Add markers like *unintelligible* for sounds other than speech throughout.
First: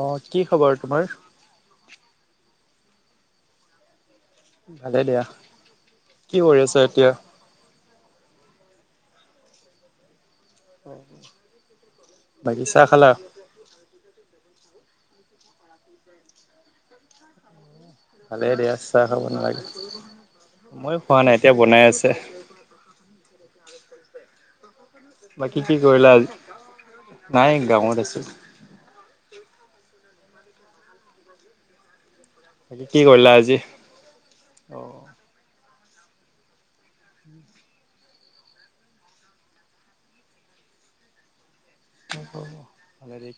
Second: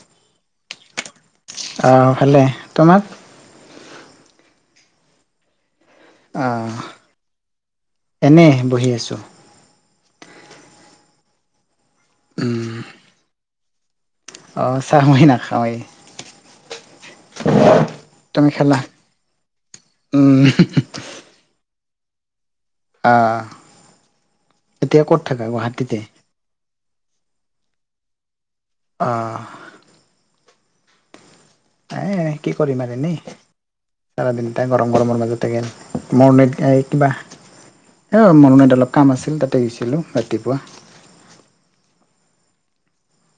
অহ কি খবৰ তোমাৰ। অ' ভালে তোমাৰ। ভালে দিয়া। কৰি আহ আছা এতিয়া এনে। বহি আছো। বাকী চাহ খালা। অহ চাহ মই নাখাও এই। ভালে দিয়া চাহ খাব নালাগে, উম ময়ো খোৱা নাই, এতিয়া বনাই আছো। আছে। *inaudible* আহ এতিয়া ক'ত থাকা বাকী কি গুৱাহাটীতে। কৰিলা আজি নাই গাঁৱত আছো। অহ। *unintelligible* কি কৰিম বাকী আৰু এনেই কৰিলা আজি চাৰ দিন ত অ গৰম গৰমৰ লাগি থাকে। মোৰনৈত কিবা মৰণিত অলপ কাম আছিল তাতে গৈছিলো ৰাতিপুৱা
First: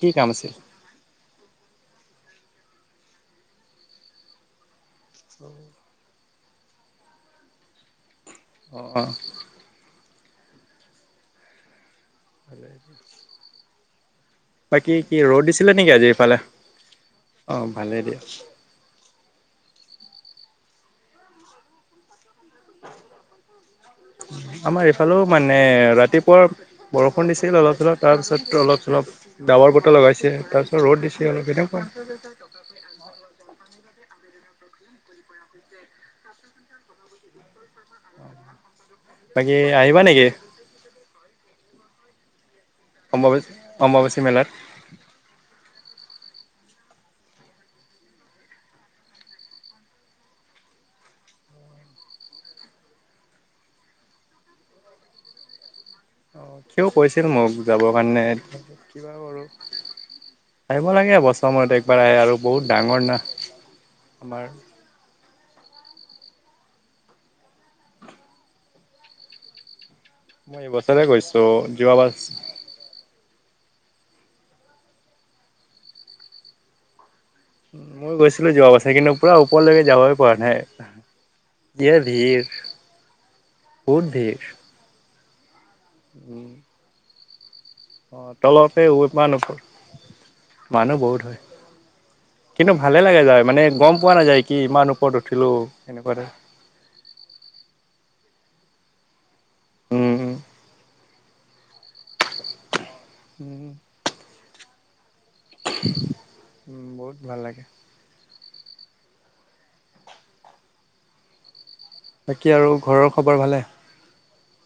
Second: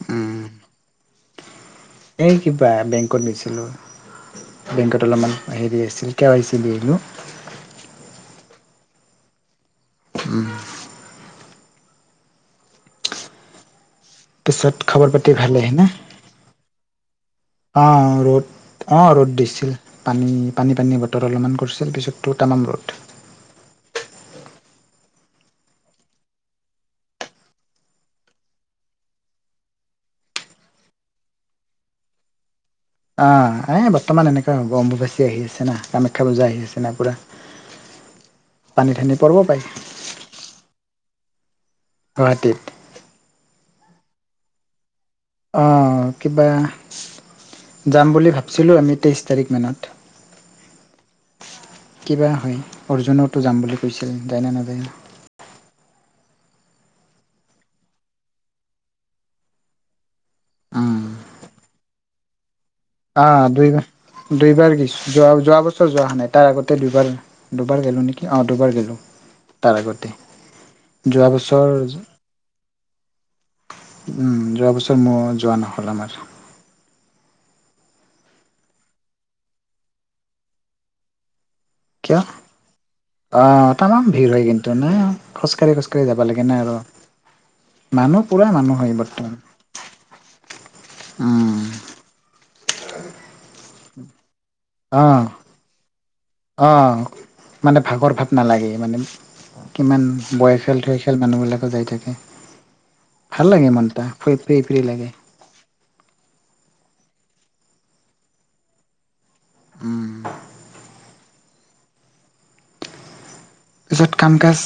কি কাম উম আছে? এই কিবা বেংকত গৈছিলো । বেংকত অলপমান হেৰি আছিল। কে ৱাই ছি দি আহিলো। অহ। উম। *inaudible* পিছত বাকী খবৰ কি পাতি ৰ'দ ভালে দিছিলে আহিবনে, নেকি আজি এইফালে অ ভালেই দিয়া অ' ৰ'দ, অ ৰ'দ দিছে। পানী, পানী, পানী বতৰ অলপমান কৰিছিল, পিছত টো তামাম ৰ'দ। আমাৰ ইফালেও মানে ৰাতিপুৱা বৰষুণ দিছিল অলপ-চলপ তাৰপিছত অলপ-চলপ ডাৱৰ বতৰ লগাইছে তাৰপিছত ৰ'দ দিছে, অলপ সেনেকুৱা অ, এ বৰ্তমান এনেকে অম্বুবাচী আহি আছে না, কামাখ্যা পূজা আহি আছে না পুৰা পানী ঠানি পৰিব বাকি পাই আহিবা নেকি? গুৱাহাটীত? অম্বুবাচী মেলাত। অ কিবা যাম বুলি ভাবছিলো আমি তেইছ তাৰিখ মানত কিবা হয়, অৰ্জুনতো যাম বুলি কৈছিল, যায় নে নাযায়। সিওঁ কৈছিল মোক যাবৰ কাৰণে। কিবা কৰো আহিব উম, লাগে বছৰ মত একবাৰ আহে আৰু বহুত ডাঙৰ না অ দুই আমাৰ -দুইবাৰ গৈছো। যোৱা যোৱা বছৰ যোৱা হোৱা নাই তাৰ আগতে দুবাৰ-দুবাৰ গেলোঁ নেকি অ দুবাৰ গলোঁ তাৰ আগতে। মই এইবছৰে যোৱা গৈছো বছৰ ।যোৱা বছ যোৱা বছৰ মই যোৱা নহ'ল, আমাৰ। মই গৈছিলো যোৱা বছৰ, কিন্তু পোৰা ওপৰলৈকে যাবই পৰা নাই। যিয়ে কিয় ভিৰ আহ', তামান ভিৰ হয়, কিন্তু ন'। খোচ কা খোজা কাঢ়ি, খোজ কাঢ়ি যাব লাগে উম, নাই আৰু। অ মানুহ পুৰা মানুহ তলপ *unintelligible* হয় বৰ্তমান ইমান ওপৰত মানুহ বহুত হয়, উম কিন্তু ভালে লাগে যায়। মানে, গম পোৱা নাযায় কি, ইমান ওপৰত অ', উঠিলো, সেনেকুৱাতে, অ'। মানে ভাগৰ ভাৱ নালাগে মানে ।কিমান উম, উম, বয়সিয়াল-থৈসিয়াল মানুহবিলাকো যাই থাকে। ভাল উম, লাগে ইন এটা ফ্ৰী লাগে। উম, বহুত ভাল লাগে। উম। বাকী আৰু ঘৰৰ খবৰ ভালে? তাৰপিছত কাম কাজ,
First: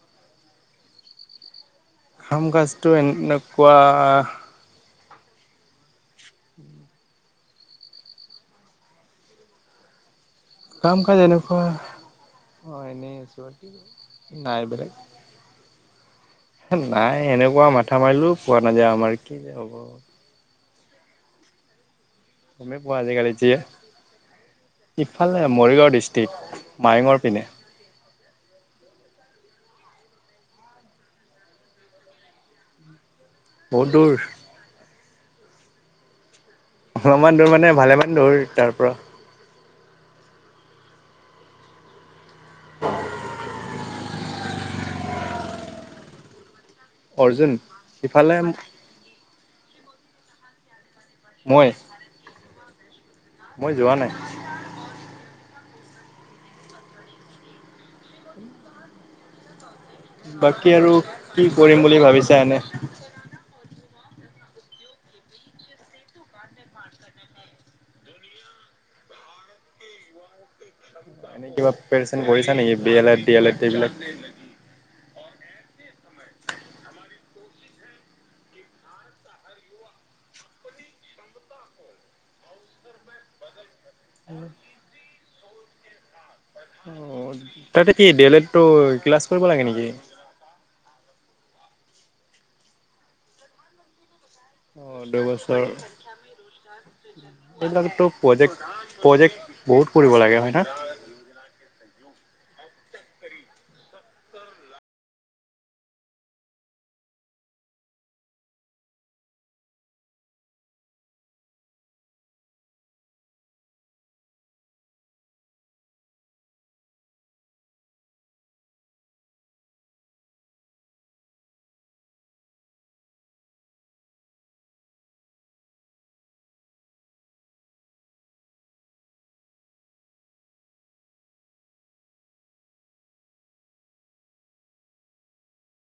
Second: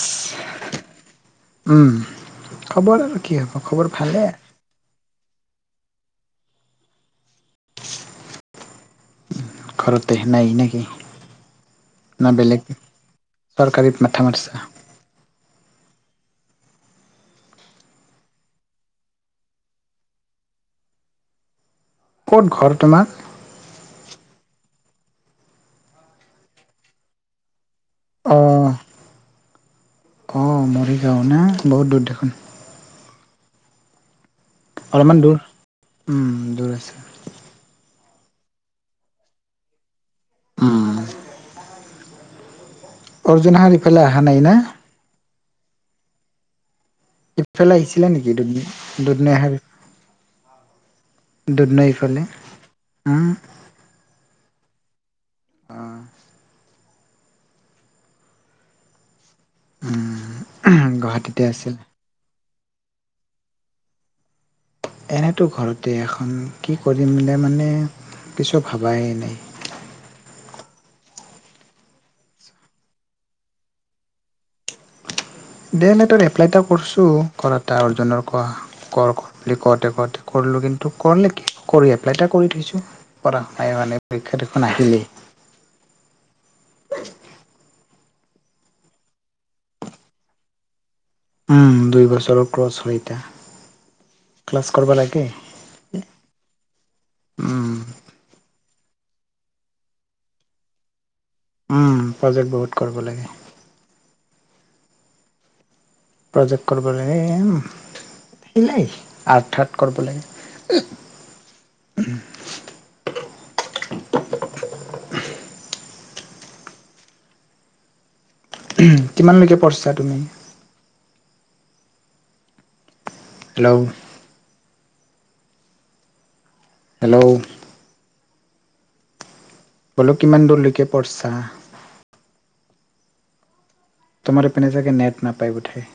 উম খাম কাষ্টটো খবৰ আৰু কি হ'ব এনেকুৱা খবৰ ভালে ঘৰতে। নাই নেকি কাম কাজ এনেকুৱা না বেলেগ এনেই আছোঁ আৰু চৰকাৰীত মাথা মাৰছা নাই বেলেগ। নাই এনেকুৱা মাথা মাৰিলেও পোৱা নাযায় আমাৰ কি যে হ'ব, ক'ত ঘৰ উমে পোৱা তোমাৰ দে কালিজিয়ে *unintelligible* ইফালে মৰিগাঁও ডিচটীক, মায়ঙৰ পিনে, অঁ অঁ মৰিগাঁও না বহুত দূৰ দেখোন। বহুত দূৰ। অলপমান দূৰ। দূৰ আছে অলপমান দূৰ মানে ভালে মানে ধৰি তাৰপৰা উ'। হয় অৰ্জুন হাৰফালে আহা নাই না অৰ্জুন সিফালে আহিছিলে নেকি ইফালে দু দুদনোৰ *unintelligible* মই দুধনৈফালে। মই যোৱা নাই, আহ। বাকী আৰু উম গুৱাহাটীতে কি আছিল কৰিম বুলি ভাবিছা এনে *inaudible* এনেতো ঘৰতে এখন কি কৰিম মানে কিছু ভাবাই নাই এনে কিবা পিপেৰেচন কৰিছা নেকি বি এ লেড ডি এ লেড সেইবিলাক ডি এল এডতত এপ্লাই এটা কৰিছোঁ কৰা এটা অৰ্জুনৰ ক কৰ কৰ বুলি কতে কৰতে কৰলোঁ কিন্তু কৰ নে কি কৰি এপ্লাই এটা কৰি থৈছোঁ কৰা মানে পৰীক্ষা দেখোন আহিলেই অ তাতে কি ডিএল এডটো ক্লাছ কৰিব লাগে নেকি উম দুই বছৰৰ ক্ৰছ হয় এটা অঁ দুবছৰ উম এইবিলাকতো প্ৰজেক্ট প্ৰজেক্ট বহুত কৰিব লাগে হয় না উম প্ৰজেক্ট বহুত কৰিব লাগে প্ৰজেক্ট কৰিব লাগে মিলাই আৰ্টট চাৰ্ট কৰিব লাগে কিমানলৈকে পঢ়িছা তুমি হেল্ল' হেল্ল' বোলো কিমান দূৰলৈকে পঢ়ছা তোমালোক এপিনে চাগে নেট নাপাই বোধহয়